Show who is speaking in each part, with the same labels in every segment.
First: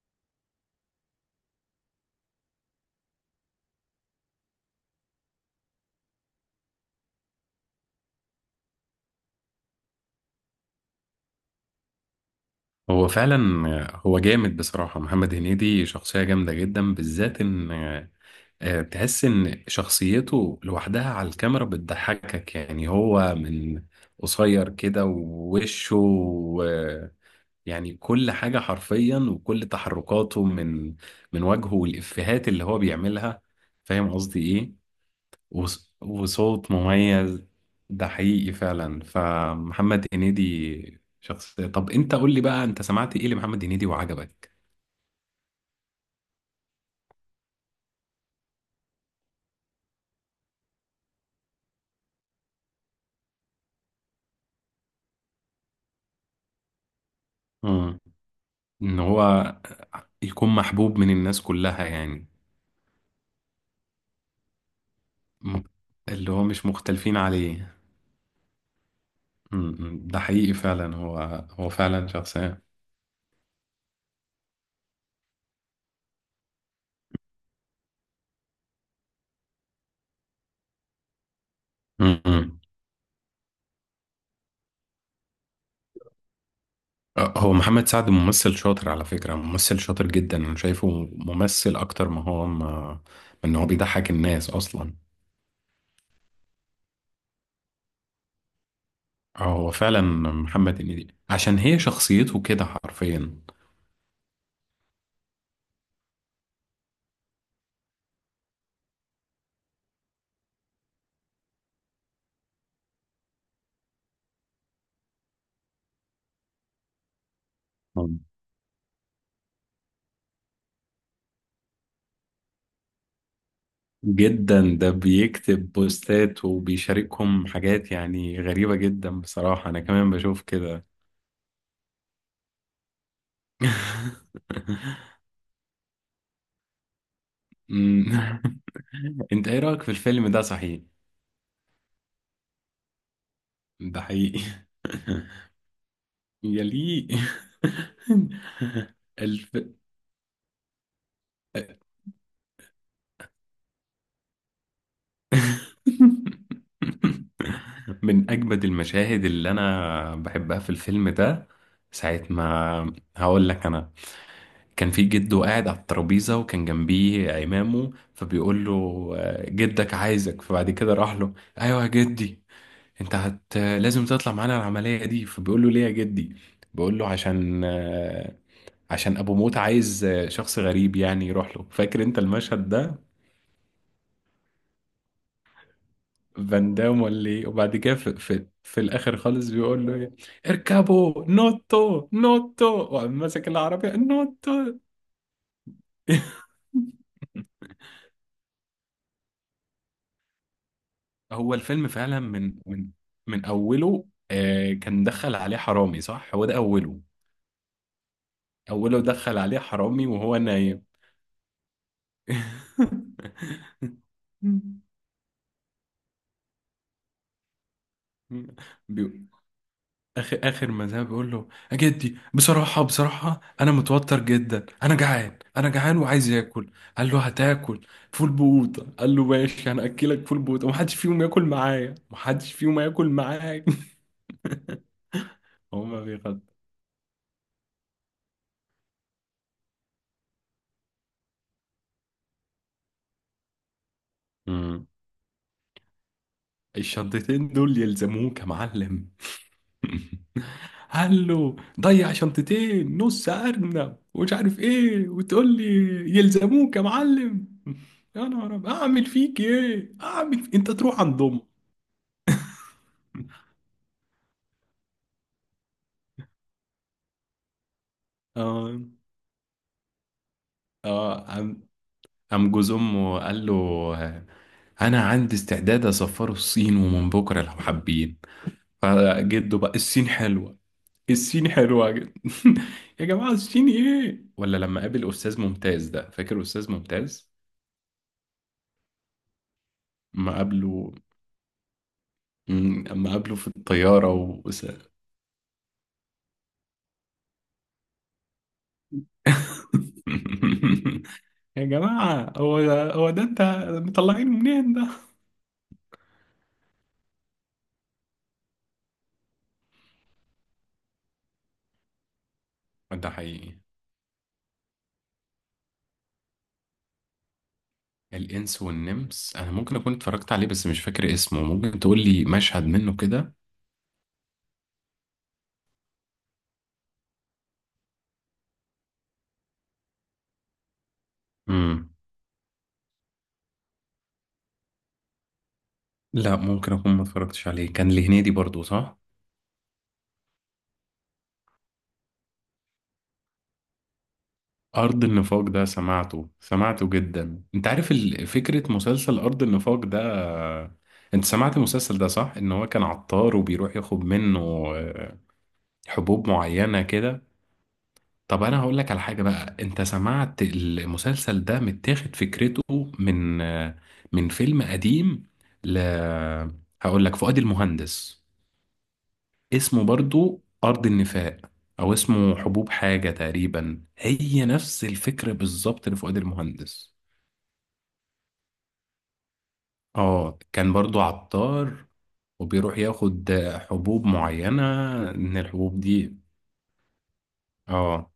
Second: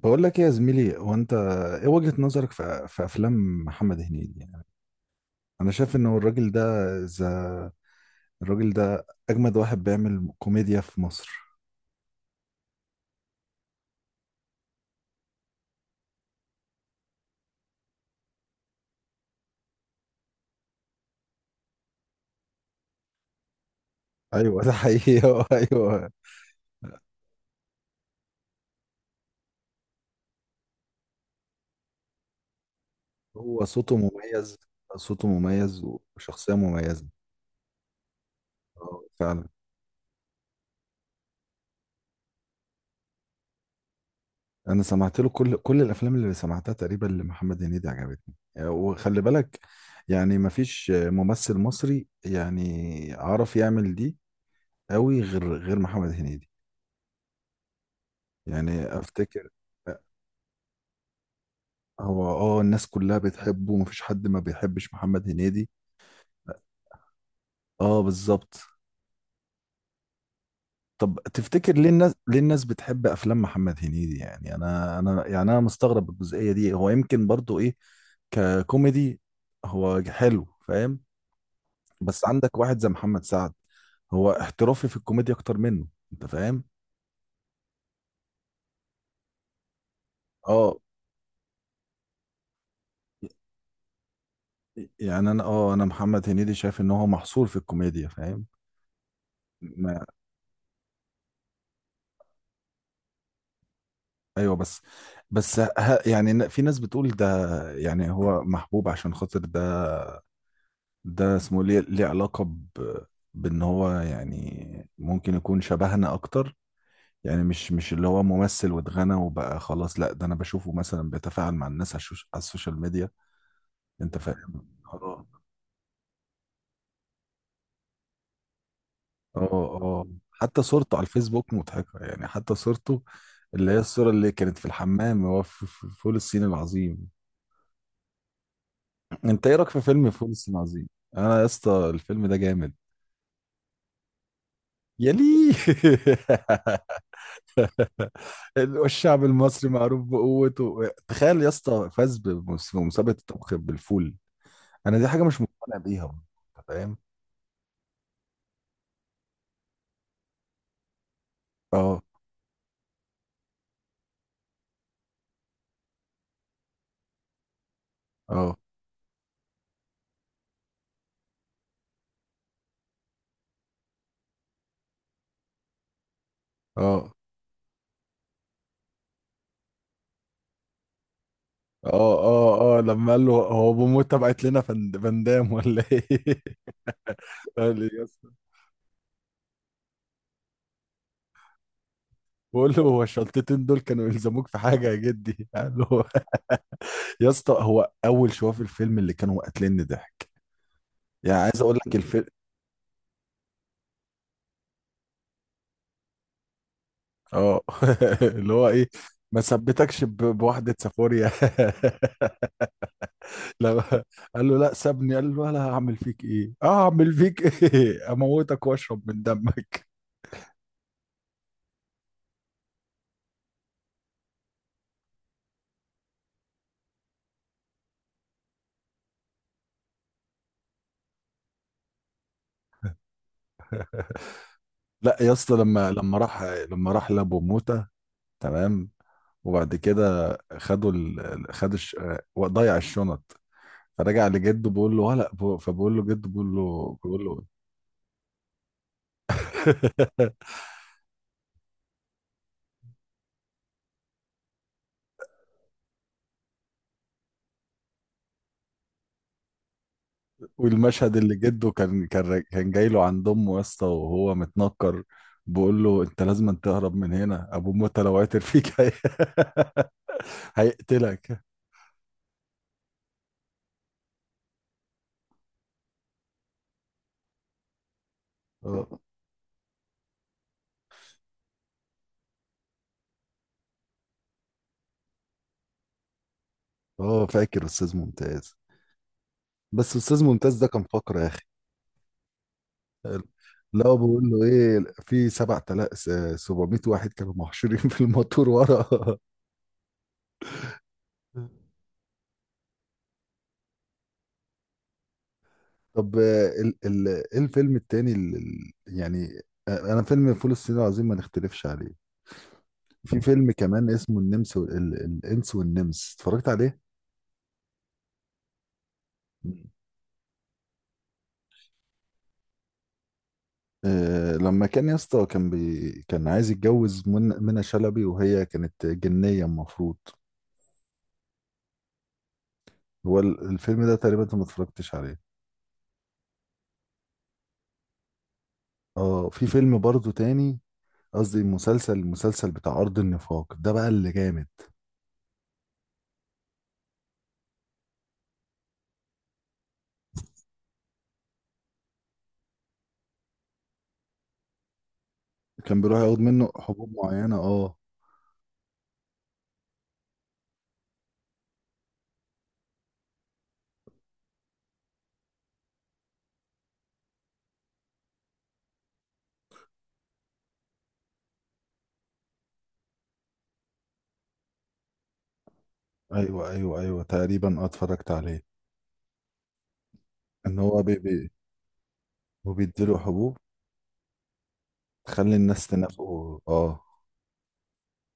Speaker 1: بقول لك ايه يا زميلي. هو انت ايه وجهة نظرك في افلام محمد هنيدي؟ يعني انا شايف انه الراجل ده ذا الراجل ده اجمد واحد بيعمل كوميديا في مصر.
Speaker 2: هو فعلا. هو جامد بصراحة، محمد هنيدي شخصية جامدة جدا، بالذات ان تحس ان شخصيته لوحدها على الكاميرا بتضحكك. يعني هو من
Speaker 1: ايوه
Speaker 2: قصير
Speaker 1: ده
Speaker 2: كده
Speaker 1: حقيقي
Speaker 2: ووشه
Speaker 1: ايوه.
Speaker 2: يعني كل حاجة حرفيا، وكل تحركاته من وجهه والإفيهات اللي هو بيعملها.
Speaker 1: هو صوته
Speaker 2: فاهم قصدي
Speaker 1: مميز،
Speaker 2: ايه؟
Speaker 1: صوته مميز وشخصية
Speaker 2: وصوت
Speaker 1: مميزة.
Speaker 2: مميز. ده حقيقي فعلا،
Speaker 1: اه فعلا،
Speaker 2: فمحمد هنيدي شخصية. طب انت قول لي بقى، انت سمعت ايه لمحمد هنيدي وعجبك؟
Speaker 1: انا سمعت له كل الافلام، اللي سمعتها تقريبا لمحمد هنيدي عجبتني. وخلي بالك يعني مفيش ممثل مصري يعني عرف يعمل دي قوي غير محمد هنيدي.
Speaker 2: مم.
Speaker 1: يعني
Speaker 2: ان
Speaker 1: افتكر
Speaker 2: هو يكون محبوب من الناس كلها
Speaker 1: هو،
Speaker 2: يعني.
Speaker 1: اه الناس كلها بتحبه، مفيش حد ما بيحبش محمد
Speaker 2: م-
Speaker 1: هنيدي.
Speaker 2: اللي هو مش مختلفين عليه.
Speaker 1: اه بالظبط.
Speaker 2: مم. ده حقيقي فعلا. هو
Speaker 1: طب
Speaker 2: هو
Speaker 1: تفتكر ليه
Speaker 2: فعلا
Speaker 1: الناس، ليه
Speaker 2: شخصية.
Speaker 1: الناس بتحب افلام محمد هنيدي؟ يعني انا، انا مستغرب الجزئية دي. هو يمكن برضو ايه ككوميدي هو حلو، فاهم؟ بس عندك
Speaker 2: مم.
Speaker 1: واحد زي محمد سعد هو احترافي في الكوميديا اكتر منه، انت فاهم؟
Speaker 2: هو محمد سعد ممثل شاطر على فكرة، ممثل شاطر جدا. انا
Speaker 1: اه.
Speaker 2: شايفه ممثل اكتر ما هو ما ان هو بيضحك الناس اصلا.
Speaker 1: يعني انا، اه انا محمد هنيدي شايف ان هو محصور في الكوميديا، فاهم؟
Speaker 2: اه هو فعلا، محمد هنيدي عشان هي شخصيته كده حرفيا.
Speaker 1: ايوه بس. بس ه... يعني في ناس بتقول ده، يعني هو محبوب عشان خاطر ده. ده اسمه ليه، ليه علاقة بان هو يعني ممكن يكون شبهنا اكتر. يعني مش اللي هو ممثل واتغنى وبقى خلاص، لا ده انا بشوفه مثلا بيتفاعل مع الناس على على السوشيال ميديا، انت فاهم؟
Speaker 2: جدا، ده
Speaker 1: اه،
Speaker 2: بيكتب بوستات وبيشاركهم حاجات يعني غريبة جدا
Speaker 1: اه،
Speaker 2: بصراحة، أنا
Speaker 1: اه.
Speaker 2: كمان بشوف
Speaker 1: حتى
Speaker 2: كده.
Speaker 1: صورته على الفيسبوك مضحكة، يعني حتى صورته اللي هي الصورة اللي كانت في الحمام هو في في فول الصين العظيم.
Speaker 2: أمم.
Speaker 1: انت
Speaker 2: أنت
Speaker 1: ايه
Speaker 2: إيه
Speaker 1: رايك في
Speaker 2: رأيك في
Speaker 1: فيلم
Speaker 2: الفيلم
Speaker 1: فول
Speaker 2: ده
Speaker 1: الصين
Speaker 2: صحيح؟
Speaker 1: العظيم؟ انا يا اسطى الفيلم ده جامد
Speaker 2: ده حقيقي.
Speaker 1: يا ليه.
Speaker 2: يليق.
Speaker 1: والشعب
Speaker 2: الف...
Speaker 1: المصري معروف بقوته، تخيل يا اسطى فاز بمسابقه الطبخ بالفول. انا دي حاجه مش مقتنع بيها برضه، انت فاهم؟
Speaker 2: من أجمد المشاهد اللي أنا بحبها في الفيلم ده،
Speaker 1: اه،
Speaker 2: ساعة ما هقول لك أنا. كان في جده قاعد على الترابيزة وكان جنبيه عمامه،
Speaker 1: اه،
Speaker 2: فبيقول له جدك عايزك. فبعد كده راح له، ايوه يا جدي. انت هت لازم تطلع معانا العملية دي. فبيقول له ليه يا جدي؟ بيقول له
Speaker 1: اه،
Speaker 2: عشان عشان ابو موت عايز شخص غريب يعني يروح له. فاكر
Speaker 1: اه،
Speaker 2: انت المشهد
Speaker 1: اه، اه
Speaker 2: ده؟
Speaker 1: لما قال له هو بموتة بعت لنا فندام ولا ايه؟
Speaker 2: فان دام ولا ايه؟ وبعد
Speaker 1: قال لي
Speaker 2: كده
Speaker 1: يا
Speaker 2: في,
Speaker 1: اسطى،
Speaker 2: في, في الاخر خالص بيقول له إيه؟ اركبوا نوتو نوتو،
Speaker 1: بقول له هو
Speaker 2: وقام ماسك
Speaker 1: الشلطتين دول
Speaker 2: العربية
Speaker 1: كانوا يلزموك في
Speaker 2: نوتو.
Speaker 1: حاجه يا جدي؟ قال له يا اسطى هو اول شويه في الفيلم اللي كانوا قاتليني ضحك. يعني
Speaker 2: هو
Speaker 1: عايز اقول
Speaker 2: الفيلم
Speaker 1: لك
Speaker 2: فعلا
Speaker 1: الفيلم
Speaker 2: من اوله. آه، كان دخل عليه حرامي صح؟ هو ده اوله،
Speaker 1: اه. اللي هو ايه،
Speaker 2: اوله دخل
Speaker 1: ما
Speaker 2: عليه
Speaker 1: ثبتكش
Speaker 2: حرامي وهو
Speaker 1: بواحدة
Speaker 2: نايم.
Speaker 1: سافوريا. لو قال له لا سابني، قال له لا هعمل فيك ايه، اه هعمل فيك ايه اموتك واشرب من
Speaker 2: بي...
Speaker 1: دمك.
Speaker 2: اخر اخر ما ذهب بيقول له يا جدي، بصراحه بصراحه انا متوتر جدا، انا جعان انا جعان وعايز اكل. قال له هتاكل فول بوطه. قال له ماشي، انا اكلك فول بوطه، ومحدش فيهم ياكل معايا، محدش فيهم ياكل معايا.
Speaker 1: لا يا اسطى، لما
Speaker 2: هما
Speaker 1: لما
Speaker 2: بيغلط.
Speaker 1: راح لما راح لابو موتة. تمام. وبعد كده خدوا خدوا الش... آه، ضيع الشنط، فرجع لجده بيقول له ولا. فبقول له جده، بيقول له
Speaker 2: الشنطتين دول يلزموه كمعلم. قال له ضيع شنطتين نص ارنب ومش عارف ايه وتقول لي يلزموك يا معلم؟ يا نهار أبيض، اعمل فيك ايه؟ انت تروح
Speaker 1: والمشهد
Speaker 2: عند
Speaker 1: اللي
Speaker 2: امك.
Speaker 1: جده كان جاي له عند امه يا اسطى وهو متنكر، بيقول له انت لازم تهرب من هنا، ابو موتى لو عثر فيك
Speaker 2: اه اه.
Speaker 1: هيقتلك.
Speaker 2: قام جوز امه قال له آه، انا عندي استعداد اسفره الصين ومن بكره لو حابين.
Speaker 1: اه،
Speaker 2: فجده بقى، الصين حلوه، الصيني حلوة جدا. يا جماعة الصيني ايه؟ ولا لما قابل أستاذ ممتاز؟ ده فاكر أستاذ
Speaker 1: اه
Speaker 2: ممتاز؟
Speaker 1: فاكر استاذ ممتاز. بس استاذ
Speaker 2: ما
Speaker 1: ممتاز ده كان
Speaker 2: قابله،
Speaker 1: فقر يا اخي.
Speaker 2: اما قابله في
Speaker 1: لا هو
Speaker 2: الطيارة
Speaker 1: بيقول له ايه، في 7000 700 واحد كانوا محشورين في الموتور ورا.
Speaker 2: يا جماعة، هو ده هو ده انت مطلعين منين ده؟
Speaker 1: طب ال ايه الفيلم التاني، يعني انا فيلم فول الصين العظيم ما نختلفش عليه.
Speaker 2: ده
Speaker 1: في فيلم
Speaker 2: حقيقي.
Speaker 1: كمان اسمه النمس الانس والنمس، اتفرجت عليه؟
Speaker 2: الإنس والنمس أنا
Speaker 1: مم.
Speaker 2: ممكن أكون اتفرجت عليه بس مش فاكر اسمه. ممكن تقول لي مشهد منه كده؟
Speaker 1: آه لما كان يا اسطى كان عايز يتجوز من منى شلبي وهي كانت جنية المفروض.
Speaker 2: مم.
Speaker 1: هو الفيلم ده تقريبا انت ما اتفرجتش عليه.
Speaker 2: لا، ممكن أكون ما اتفرجتش عليه. كان لهنيدي برضو صح؟
Speaker 1: اه في فيلم برضه تاني، قصدي مسلسل، المسلسل بتاع أرض النفاق ده بقى اللي جامد.
Speaker 2: أرض النفاق ده سمعته سمعته جدا. أنت عارف فكرة مسلسل أرض النفاق ده؟ أنت سمعت المسلسل ده صح؟ إن هو كان عطار وبيروح ياخد منه آه،
Speaker 1: كان بيروح ياخد
Speaker 2: حبوب
Speaker 1: منه
Speaker 2: معينة
Speaker 1: حبوب
Speaker 2: كده.
Speaker 1: معينة، اه.
Speaker 2: طب أنا هقول لك على حاجة بقى، أنت سمعت المسلسل ده متاخد فكرته من من فيلم قديم ل هقول لك، فؤاد المهندس، اسمه برضو أرض النفاق، أو اسمه حبوب حاجة تقريبا، هي نفس الفكرة بالظبط لفؤاد
Speaker 1: ايوه، ايوه،
Speaker 2: المهندس.
Speaker 1: ايوه تقريبا، اتفرجت عليه.
Speaker 2: اه،
Speaker 1: ان
Speaker 2: كان
Speaker 1: هو بي
Speaker 2: برضو
Speaker 1: بي
Speaker 2: عطار وبيروح
Speaker 1: وبيديله
Speaker 2: ياخد
Speaker 1: حبوب
Speaker 2: حبوب معينة،
Speaker 1: تخلي
Speaker 2: من
Speaker 1: الناس
Speaker 2: الحبوب دي.
Speaker 1: تنافقه، اه.
Speaker 2: اه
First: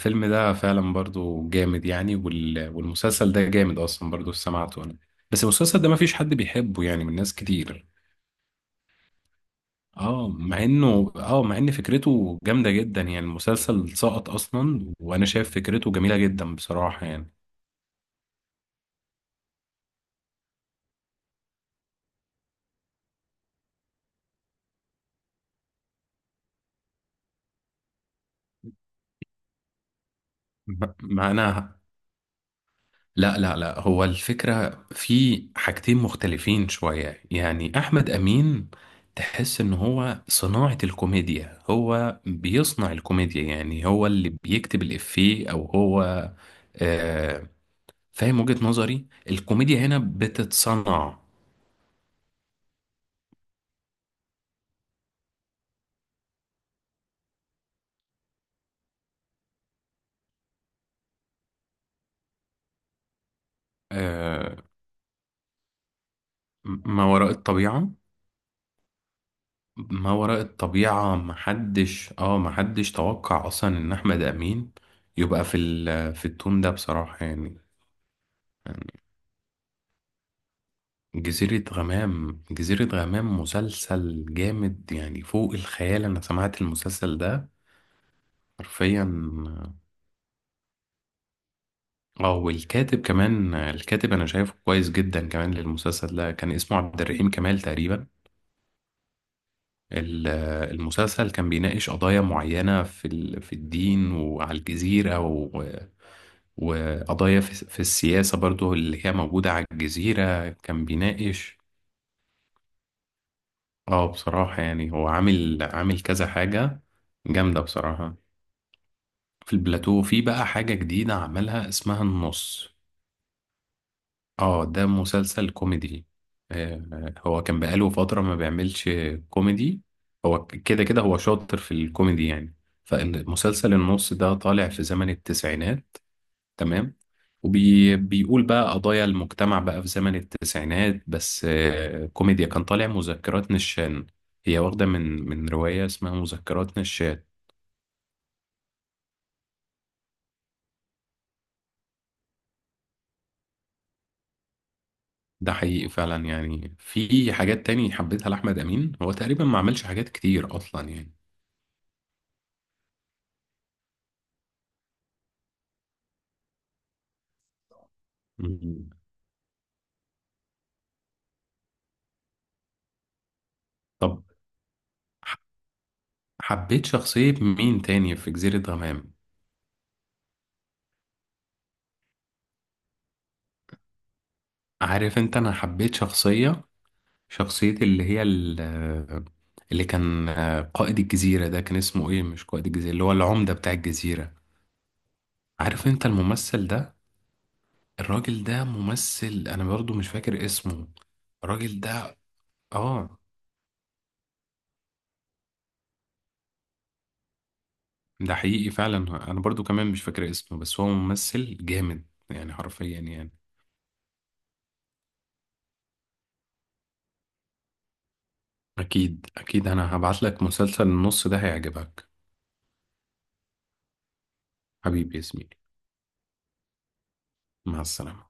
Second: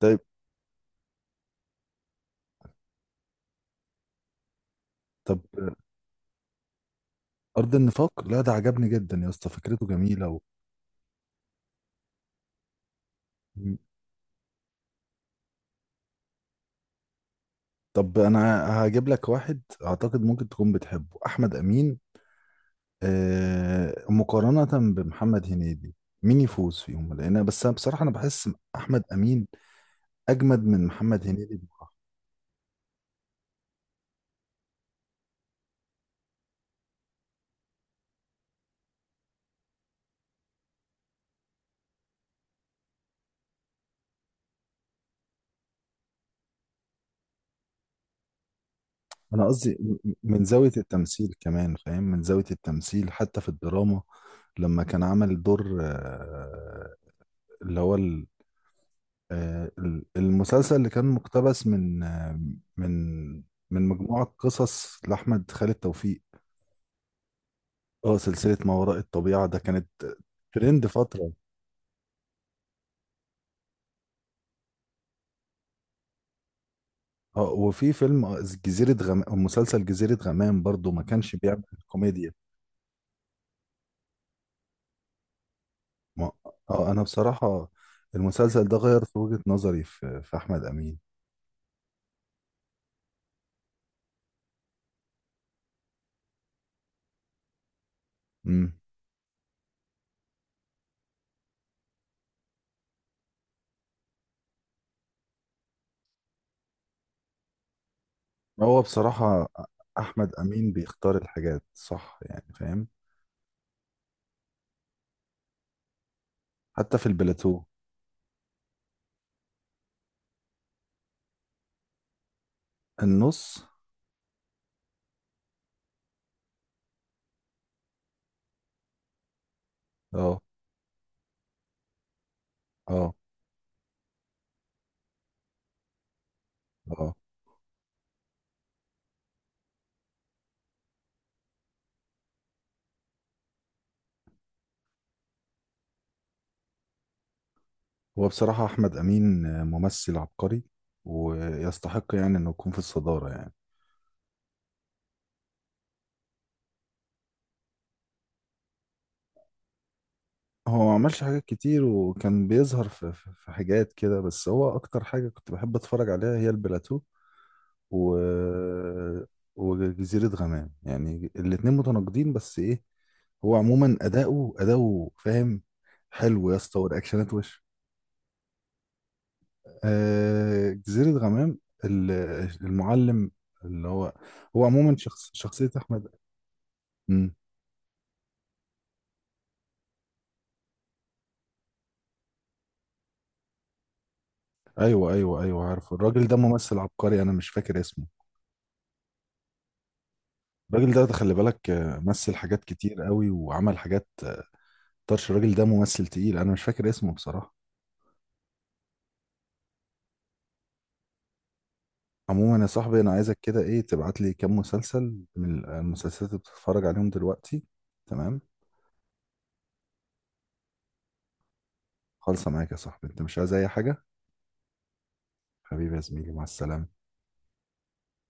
Speaker 1: طيب.
Speaker 2: ده فعلا برضو جامد يعني، والمسلسل ده جامد اصلا برضو سمعته انا.
Speaker 1: طب
Speaker 2: بس المسلسل ده ما فيش حد بيحبه يعني من ناس
Speaker 1: أرض
Speaker 2: كتير.
Speaker 1: النفاق، لا ده عجبني جدا يا اسطى، فكرته جميلة
Speaker 2: اه مع انه، اه مع ان فكرته جامدة جدا يعني،
Speaker 1: مم.
Speaker 2: المسلسل سقط اصلا وانا شايف فكرته جميلة جدا بصراحة يعني.
Speaker 1: طب أنا هجيب لك واحد أعتقد ممكن تكون بتحبه، أحمد أمين. آه مقارنة بمحمد هنيدي، مين يفوز فيهم؟ لأن بس أنا بصراحة أنا بحس أحمد أمين أجمد من محمد
Speaker 2: ما
Speaker 1: هنيدي.
Speaker 2: انا، لا لا لا، هو الفكرة في حاجتين مختلفين شوية يعني. أحمد أمين تحس إن هو صناعة الكوميديا، هو بيصنع الكوميديا، يعني هو اللي بيكتب الإفيه أو هو، آه، فاهم وجهة نظري؟
Speaker 1: أنا قصدي
Speaker 2: الكوميديا هنا
Speaker 1: من زاوية
Speaker 2: بتتصنع.
Speaker 1: التمثيل كمان، فاهم؟ من زاوية التمثيل، حتى في الدراما لما كان عمل دور آه، اللي هو آه، ال- المسلسل اللي كان مقتبس من من من مجموعة
Speaker 2: آه،
Speaker 1: قصص لأحمد خالد توفيق.
Speaker 2: ما وراء الطبيعة.
Speaker 1: اه سلسلة ما وراء الطبيعة ده كانت
Speaker 2: ما وراء
Speaker 1: ترند
Speaker 2: الطبيعة
Speaker 1: فترة.
Speaker 2: محدش توقع أصلا إن أحمد أمين يبقى في في التون ده بصراحة
Speaker 1: اه
Speaker 2: يعني.
Speaker 1: وفي فيلم، جزيرة غمام، مسلسل جزيرة غمام برضو ما كانش بيعمل
Speaker 2: جزيرة
Speaker 1: كوميديا.
Speaker 2: غمام. جزيرة غمام مسلسل جامد يعني فوق الخيال. أنا
Speaker 1: ما
Speaker 2: سمعت
Speaker 1: اه أنا
Speaker 2: المسلسل ده
Speaker 1: بصراحة المسلسل ده غير
Speaker 2: حرفيا.
Speaker 1: في وجهة نظري في أحمد أمين.
Speaker 2: اه، والكاتب كمان، الكاتب أنا شايفه كويس جدا كمان للمسلسل ده، كان اسمه عبد الرحيم كمال تقريبا.
Speaker 1: امم.
Speaker 2: ال- المسلسل كان بيناقش قضايا معينة في في الدين وعلى الجزيرة وقضايا في السياسة برضو،
Speaker 1: هو
Speaker 2: اللي هي
Speaker 1: بصراحة
Speaker 2: موجودة على
Speaker 1: أحمد
Speaker 2: الجزيرة
Speaker 1: أمين
Speaker 2: كان
Speaker 1: بيختار
Speaker 2: بيناقش.
Speaker 1: الحاجات صح يعني، فاهم؟
Speaker 2: اه بصراحة يعني هو عامل عامل كذا حاجة
Speaker 1: حتى في
Speaker 2: جامدة
Speaker 1: البلاتو،
Speaker 2: بصراحة. في البلاتو في بقى حاجة جديدة عملها اسمها النص.
Speaker 1: النص.
Speaker 2: اه ده مسلسل كوميدي. هو كان بقاله فترة ما بيعملش كوميدي.
Speaker 1: اه،
Speaker 2: هو كده كده هو شاطر في الكوميدي يعني.
Speaker 1: اه،
Speaker 2: فالمسلسل النص ده طالع في زمن التسعينات، تمام.
Speaker 1: اه.
Speaker 2: وبيقول بقى قضايا المجتمع بقى في زمن التسعينات، بس كوميديا. كان طالع مذكرات نشان، هي واخدة من رواية اسمها مذكرات نشان.
Speaker 1: هو بصراحة أحمد أمين ممثل عبقري، ويستحق يعني إنه يكون في الصدارة يعني.
Speaker 2: ده حقيقي فعلا يعني، في حاجات تاني حبيتها لأحمد أمين. هو تقريبا ما عملش حاجات كتير
Speaker 1: هو
Speaker 2: أصلا
Speaker 1: ما
Speaker 2: يعني.
Speaker 1: عملش حاجات كتير وكان بيظهر في, في حاجات كده، بس هو أكتر حاجة كنت بحب أتفرج عليها هي البلاتو و...
Speaker 2: مم.
Speaker 1: وجزيرة غمام. يعني الاتنين متناقضين بس إيه، هو عموما
Speaker 2: طب
Speaker 1: أداؤه
Speaker 2: ح-
Speaker 1: فاهم حلو يا اسطى،
Speaker 2: حبيت
Speaker 1: ورياكشنات
Speaker 2: شخصية
Speaker 1: وش.
Speaker 2: مين تاني في جزيرة غمام؟
Speaker 1: آه جزيرة غمام ال- المعلم اللي هو، هو عموما
Speaker 2: عارف أنت، أنا
Speaker 1: شخصية
Speaker 2: حبيت
Speaker 1: أحمد.
Speaker 2: شخصية،
Speaker 1: مم.
Speaker 2: شخصية اللي هي اللي كان قائد الجزيرة ده، كان اسمه إيه؟ مش قائد الجزيرة، اللي هو العمدة بتاع الجزيرة.
Speaker 1: ايوه، ايوه، ايوه
Speaker 2: عارف
Speaker 1: عارف
Speaker 2: أنت
Speaker 1: الراجل ده
Speaker 2: الممثل
Speaker 1: ممثل
Speaker 2: ده؟
Speaker 1: عبقري، انا مش فاكر اسمه.
Speaker 2: الراجل ده ممثل، أنا برضو مش فاكر اسمه.
Speaker 1: الراجل ده خلي بالك،
Speaker 2: الراجل ده،
Speaker 1: مثل حاجات كتير
Speaker 2: اه،
Speaker 1: قوي، وعمل حاجات طرش. الراجل ده ممثل تقيل، انا مش فاكر اسمه بصراحة.
Speaker 2: ده حقيقي فعلا. انا برضو كمان مش فاكر اسمه، بس هو ممثل جامد يعني
Speaker 1: عموما يا صاحبي
Speaker 2: حرفيا
Speaker 1: انا
Speaker 2: يعني.
Speaker 1: عايزك كده ايه، تبعت لي كام مسلسل من المسلسلات اللي بتتفرج عليهم دلوقتي، تمام؟
Speaker 2: اكيد اكيد انا هبعت لك مسلسل النص ده، هيعجبك.
Speaker 1: خالصة معاك يا صاحبي، انت مش عايز اي حاجة؟
Speaker 2: حبيبي يا زميلي،
Speaker 1: حبيبي يا زميلي، مع السلامة.
Speaker 2: مع السلامة.